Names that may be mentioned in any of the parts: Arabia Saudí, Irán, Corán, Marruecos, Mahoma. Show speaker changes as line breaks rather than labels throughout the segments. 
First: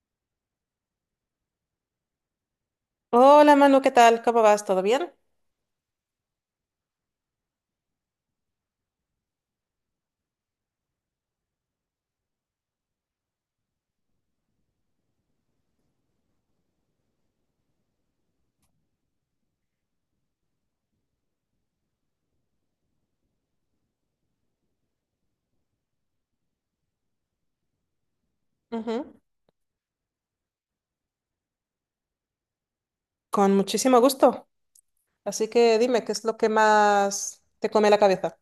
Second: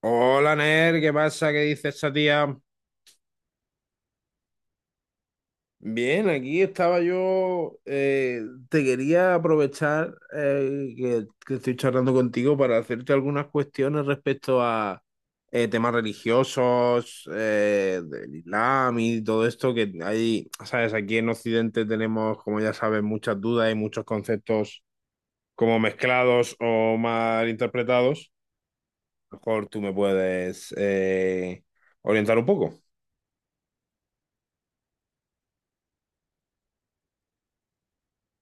Hola, Ner, ¿qué pasa? ¿Qué dice esa tía?
Hola Manu, ¿qué tal? ¿Cómo vas? ¿Todo bien?
Bien, aquí estaba yo. Te quería aprovechar, que estoy charlando contigo para hacerte algunas cuestiones respecto a, temas religiosos, del Islam y todo esto que hay, ¿sabes? Aquí en Occidente tenemos, como ya sabes, muchas dudas y muchos conceptos como mezclados o mal interpretados.
Ujú.
A lo mejor tú me puedes, orientar un poco.
Con muchísimo gusto. Así que dime, ¿qué es lo que más te come la cabeza?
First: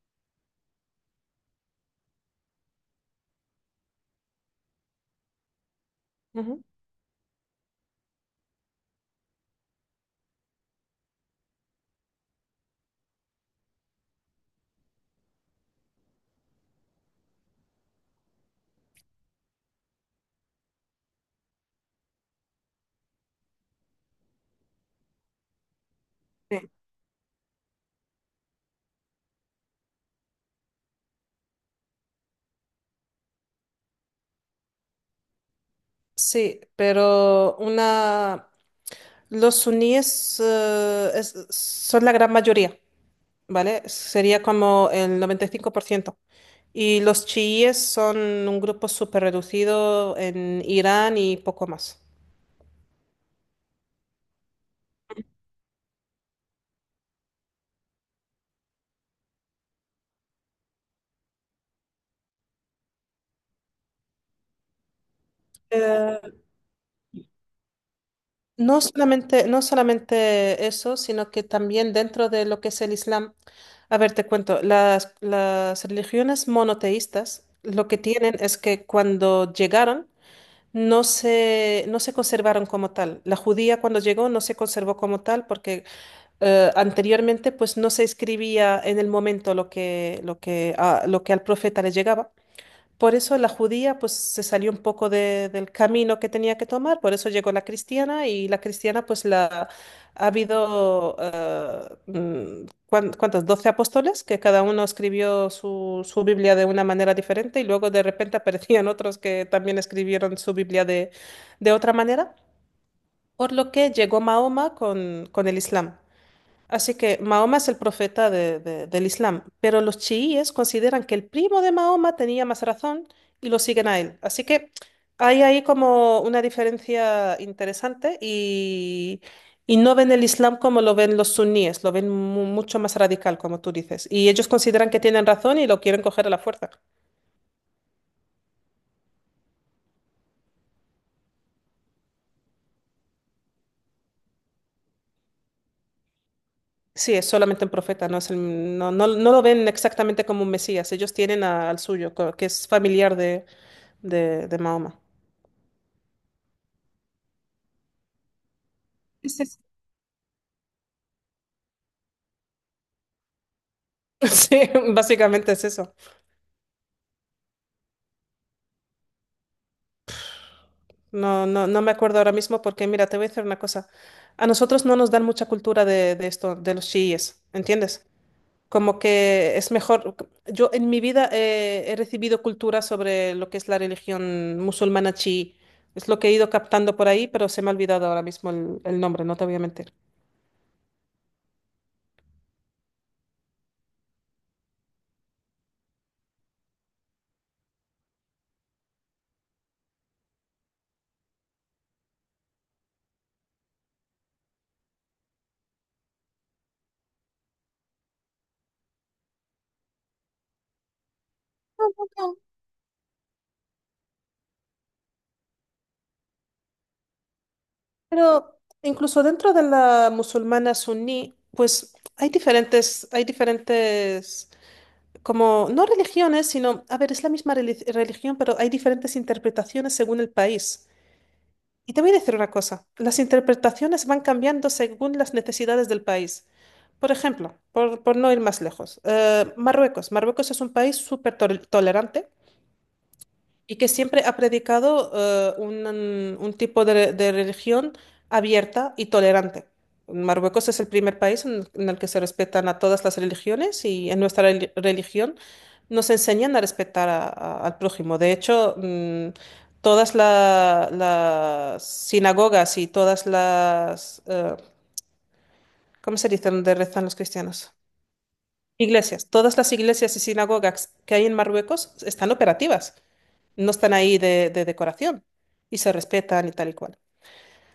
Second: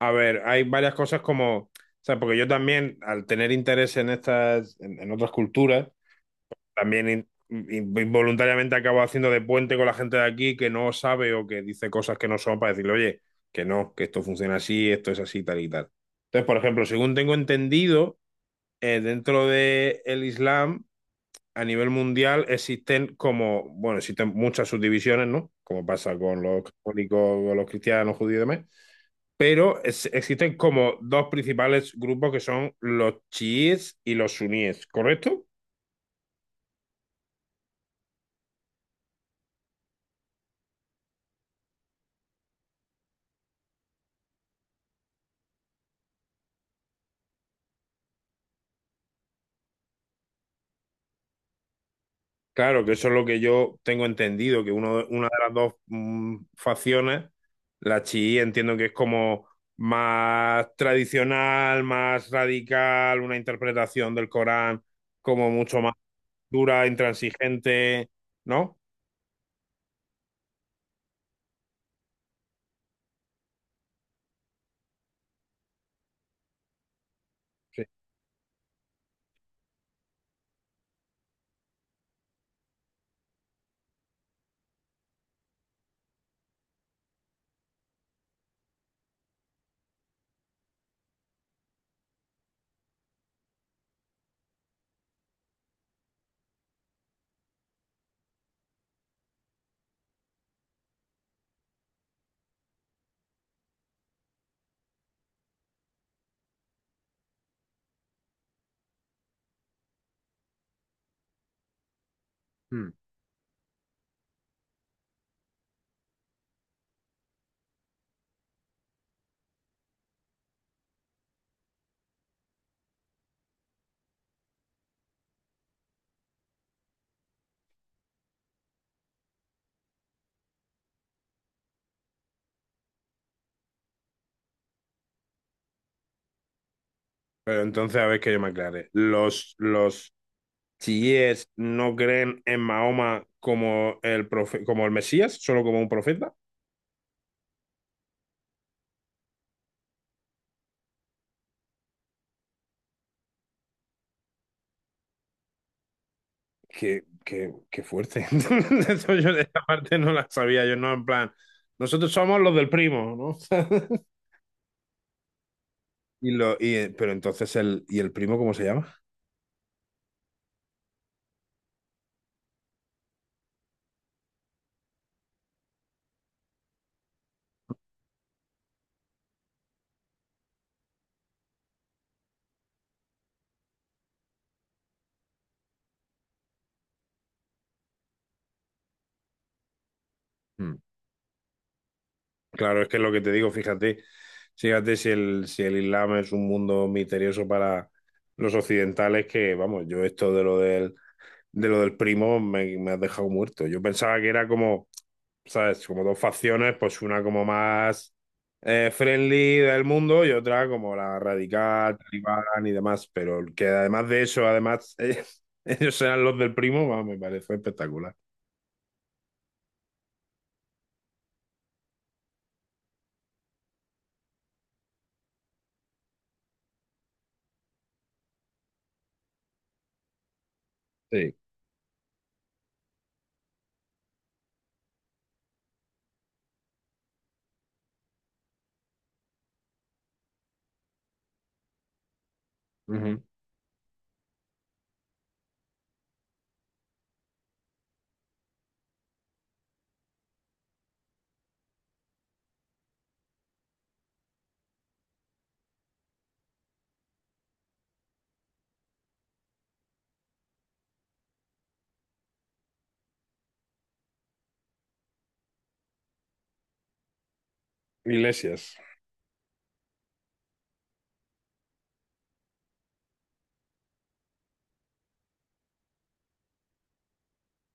A ver, hay varias cosas, como, o sea, porque yo también, al tener interés en estas, en otras culturas,
Ujú.
también involuntariamente acabo haciendo de puente con la gente de aquí que no sabe o que dice cosas que no son, para decirle, oye, que no, que esto funciona así, esto es así, tal y tal. Entonces, por ejemplo, según tengo entendido, dentro del Islam, a nivel mundial, existen como, bueno, existen muchas subdivisiones, ¿no? Como pasa con los
Sí.
católicos, con los cristianos, judíos y demás, pero existen como dos principales grupos que son los chiíes y los suníes, ¿correcto?
Sí, pero una... Los suníes son la gran mayoría, ¿vale? Sería como el 95%, y los chiíes son un grupo súper reducido en Irán y poco más.
Claro, que eso es lo que yo tengo entendido, que una de las dos facciones, la chií, entiendo que es como más tradicional, más radical, una interpretación del Corán como mucho más
Eh,
dura, intransigente, ¿no?
No solamente, no solamente eso, sino que también dentro de lo que es el Islam, a ver, te cuento, las religiones monoteístas
Sí.
lo que tienen es que cuando llegaron no se conservaron como tal. La judía cuando llegó no se conservó como tal porque anteriormente pues no se escribía en el momento lo que al profeta le llegaba. Por eso la judía pues se salió un poco del camino que tenía que tomar, por eso llegó la cristiana y la cristiana pues la ha habido ¿cuántos? 12 apóstoles que cada uno escribió su Biblia de una manera diferente y luego de repente aparecían otros que también escribieron su Biblia de otra manera,
Mm.
por lo que llegó Mahoma con el Islam. Así que Mahoma es el profeta del Islam, pero los chiíes consideran que el primo de Mahoma tenía más razón y lo siguen a él. Así que hay ahí como una diferencia interesante y no ven el Islam como lo ven los suníes, lo ven mucho más radical, como tú dices. Y ellos consideran que tienen razón y lo quieren coger a la fuerza.
Pero entonces, a ver, que yo me aclare. Los si es, no creen en Mahoma como el, como el Mesías, solo como un profeta.
Sí, es solamente un profeta, no es no, no, no lo ven exactamente como un mesías. Ellos tienen al suyo, que es familiar de Mahoma.
Qué, qué fuerte. Eso yo de esta parte no la sabía, yo no, en plan, nosotros somos los del primo, ¿no?
Sí, básicamente es eso.
Pero entonces el, ¿y el primo cómo se llama?
No, no, no me acuerdo ahora mismo porque, mira, te voy a decir una cosa. A nosotros no nos dan mucha cultura de esto, de los chiíes, ¿entiendes? Como que es mejor. Yo en mi vida he recibido cultura sobre lo que es la religión musulmana chií. Es lo que he ido captando por ahí, pero se me ha olvidado ahora mismo el nombre, no te voy a mentir.
Mm. Claro, es que es lo que te digo, fíjate, fíjate si el, si el Islam es un mundo misterioso para los occidentales, que vamos, yo esto de lo del primo, me has dejado muerto. Yo pensaba que era como, ¿sabes? Como dos facciones, pues una como más, friendly del mundo y otra como la radical,
No.
talibán y demás. Pero que además de eso, además, ellos sean los del primo, va, me parece espectacular.
Pero incluso dentro de la musulmana suní, pues hay diferentes. Como, no religiones, sino, a ver, es la misma religión, pero hay diferentes interpretaciones según el país.
Sí.
Y te voy a decir una cosa, las interpretaciones van cambiando según las necesidades del país. Por ejemplo, por no ir más lejos, Marruecos. Marruecos es un país súper tolerante
Ujú.
y que siempre ha predicado un tipo de religión abierta y tolerante. Marruecos es el primer país en el que se respetan a todas las religiones y en nuestra religión nos enseñan a respetar al prójimo. De hecho, todas las sinagogas y todas ¿cómo se dice? Donde rezan los cristianos?
Iglesias.
Iglesias. Todas las iglesias y sinagogas que hay en Marruecos están operativas, no están ahí de decoración, y se respetan y tal y cual.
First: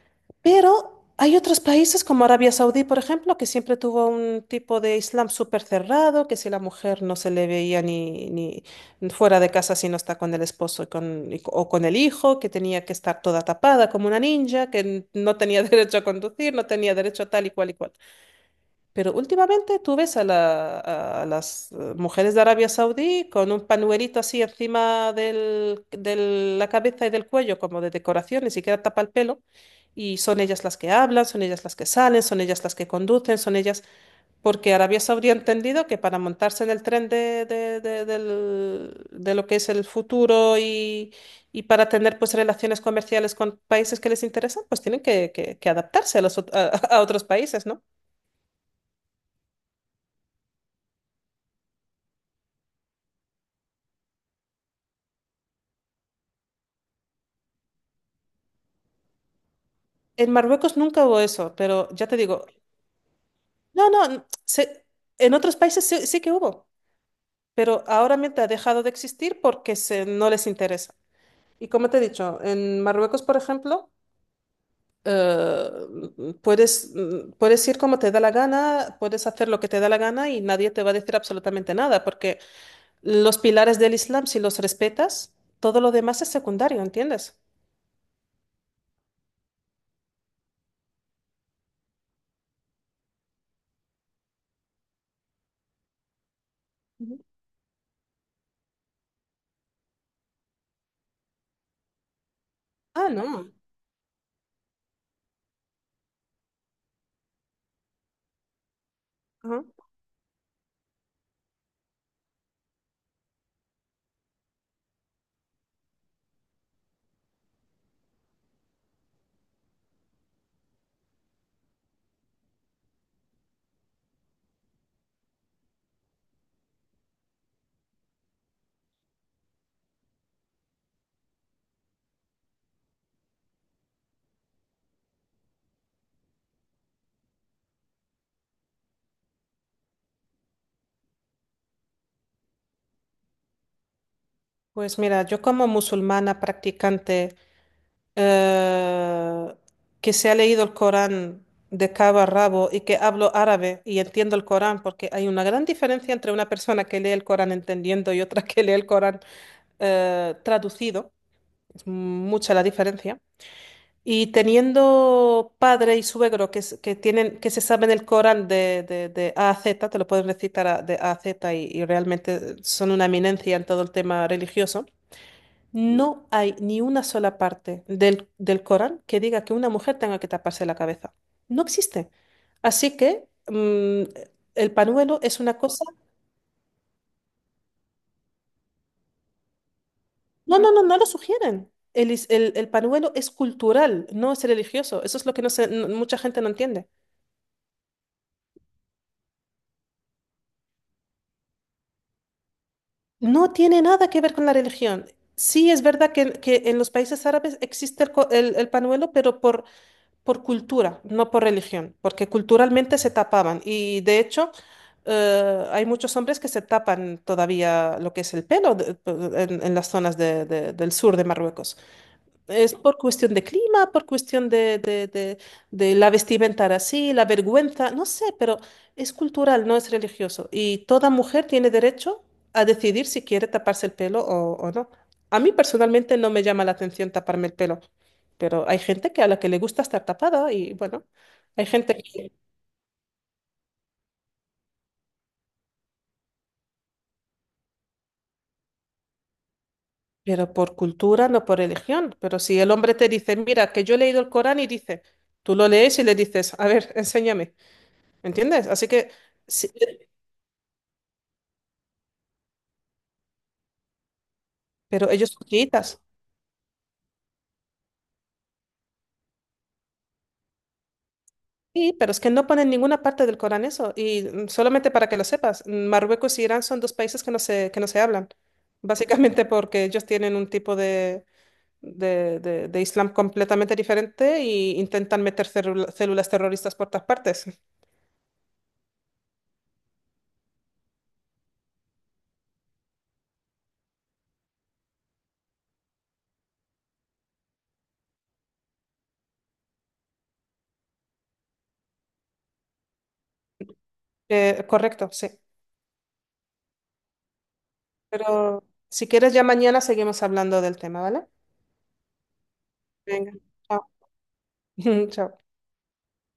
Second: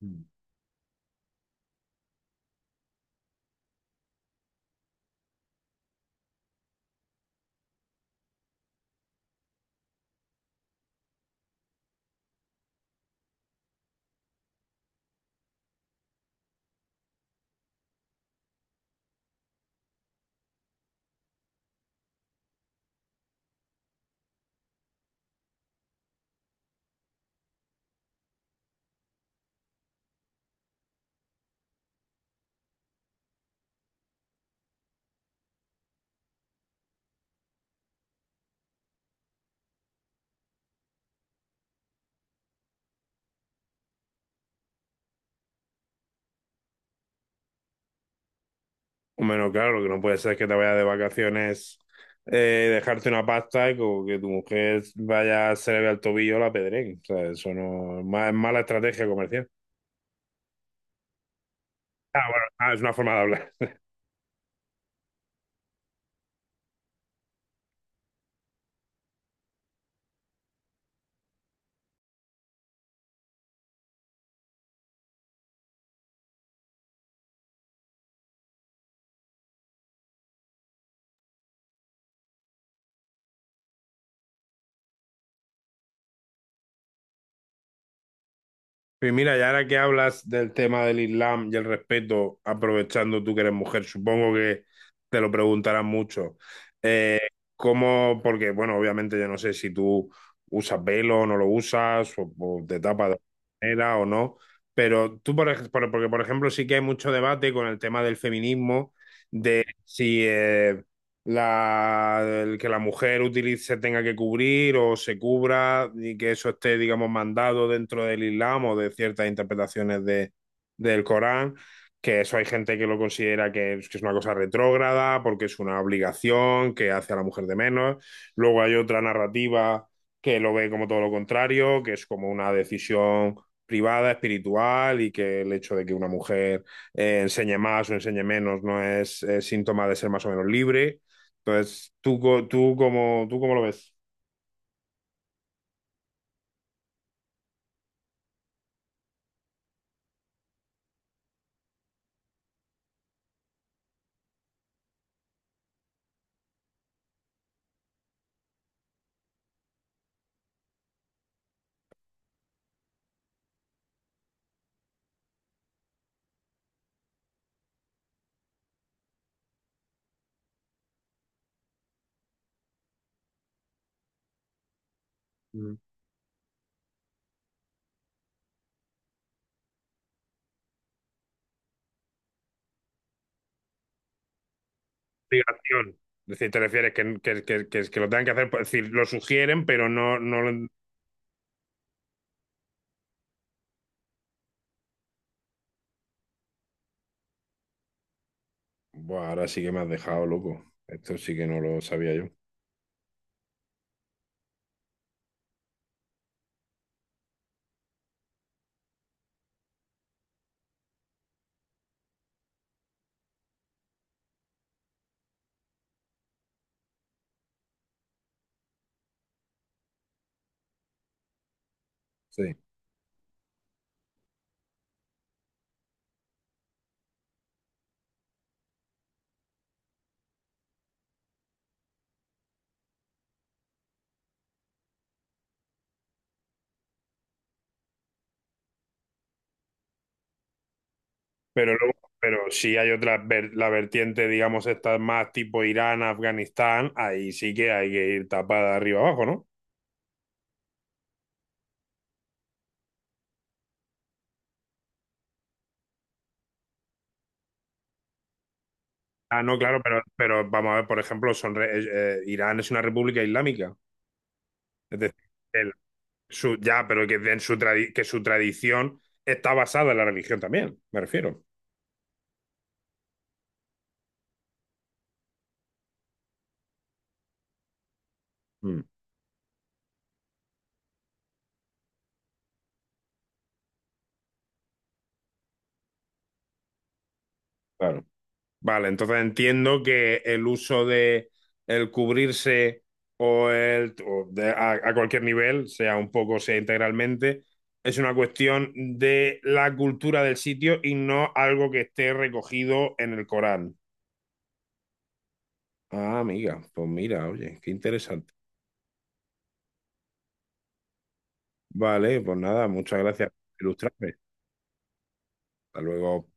Mm.
Pero hay otros países como Arabia Saudí, por ejemplo, que siempre tuvo un tipo de Islam súper cerrado, que si la mujer no se le veía ni fuera de casa si no está con el esposo y con, o con el hijo, que tenía que estar toda tapada como una ninja, que no tenía derecho a conducir, no tenía derecho a tal y cual y cual. Pero últimamente tú ves a, a las mujeres de Arabia Saudí con un panuelito así encima de la cabeza y del cuello, como de decoración, ni siquiera tapa el pelo. Y son ellas las que hablan, son ellas las que salen, son ellas las que conducen, son ellas... Porque Arabia Saudí ha entendido que para montarse en el tren de lo que es el futuro y para tener pues relaciones comerciales con países que les interesan, pues tienen que adaptarse a los a otros países, ¿no?
Bueno, claro, lo que no puede ser es que te vayas de vacaciones, dejarte una pasta y como que tu mujer vaya, se le vea el tobillo la pedrén. O sea, eso no es mala estrategia comercial.
En Marruecos nunca hubo eso, pero ya te
Ah, bueno,
digo,
ah, es una forma de hablar.
no, no, en otros países sí, sí que hubo, pero ahora mismo ha dejado de existir porque no les interesa. Y como te he dicho, en Marruecos, por ejemplo, eh, puedes ir como te da la gana, puedes hacer lo que te da la gana y nadie te va a decir absolutamente nada, porque los pilares del Islam, si los respetas, todo lo demás es secundario, ¿entiendes?
Pues mira, y ahora que hablas del tema del Islam y el respeto, aprovechando tú que eres mujer, supongo que te lo preguntarán mucho.
Ujú.
Eh, ¿Cómo? Porque, bueno, obviamente yo no sé si tú usas velo o no lo usas, o te
Ah,
tapas de alguna
no.
manera o no, pero tú, por ejemplo, porque por ejemplo, sí que hay mucho debate con el tema del feminismo,
Ajá.
de si, la, el que la mujer utilice, se tenga que cubrir o se cubra y que eso esté, digamos, mandado dentro del Islam o de ciertas interpretaciones de, del Corán, que eso hay gente que lo considera que es una cosa retrógrada porque es una obligación que hace a la mujer de menos. Luego hay otra narrativa que lo ve como todo lo contrario, que es como una decisión privada, espiritual, y que el hecho de que una mujer, enseñe más o enseñe menos no es, síntoma de ser más o menos libre. Entonces, ¿ tú cómo lo ves?
Pues mira, yo como musulmana practicante eh, que se ha leído el Corán de cabo a rabo y que hablo árabe y entiendo el Corán, porque hay una gran diferencia entre una persona que lee el Corán entendiendo y otra que lee el Corán traducido. Es mucha la diferencia. Y teniendo padre y suegro que tienen, que se saben el Corán de A a Z, te lo pueden recitar de A a Z y realmente son una eminencia en todo el tema religioso.
Mm.
No hay ni una sola parte del Corán que diga que una mujer tenga que taparse la cabeza. No existe. Así que el panuelo es una cosa...
Obligación. Es decir, te refieres que, que lo tengan que hacer, pues, es decir, lo sugieren, pero no, no
No,
lo...
no, no, no lo sugieren. El panuelo es cultural, no es religioso. Eso es lo que mucha gente no entiende.
Buah, ahora sí que me has dejado loco. Esto sí que no lo sabía yo.
No tiene nada que ver con la religión. Sí es verdad que en los países árabes existe el, co- el panuelo, pero por cultura, no por religión, porque culturalmente se tapaban y de hecho hay muchos hombres que se tapan todavía lo que es el pelo en las zonas del sur de Marruecos.
Sí.
Es por cuestión de clima, por cuestión de la vestimenta así, la vergüenza, no sé, pero es cultural, no es religioso. Y toda mujer tiene derecho a decidir si quiere taparse el pelo o no. A mí personalmente no me llama la atención taparme el pelo, pero hay gente que a la que le gusta estar tapada y bueno, hay
Pero
gente que...
luego,
Sí,
pero si hay otra la vertiente, digamos, esta más tipo Irán, Afganistán, ahí sí que hay que ir tapada de arriba abajo, ¿no?
pero por cultura, no por religión. Pero si el hombre te dice, mira, que yo he leído el Corán y dice, tú lo lees y le dices, a ver, enséñame, ¿entiendes? Así que...
Ah, no,
Sí,
claro, pero vamos a ver, por ejemplo, son Irán es una república islámica. Es
pero
decir,
ellos son chiitas.
Su, ya, pero que, en su que su tradición está basada en la religión también, me refiero.
Sí, pero es que no ponen ninguna parte del Corán eso. Y solamente para que lo sepas, Marruecos y Irán son dos países que no se hablan.
Mm,
Básicamente porque ellos tienen un tipo de Islam completamente diferente y intentan meter células terroristas por todas partes.
claro. Vale, entonces entiendo que el uso de el cubrirse o el o a cualquier nivel, sea un poco, sea integralmente, es una cuestión de la cultura del sitio y no algo que esté recogido en el Corán.
Correcto, sí.
Ah, amiga, pues mira, oye, qué interesante.
Pero si quieres, ya mañana seguimos hablando del tema, ¿vale?
Vale, pues nada, muchas gracias
Venga,
por
chao.
ilustrarme.
Chao.
Hasta luego.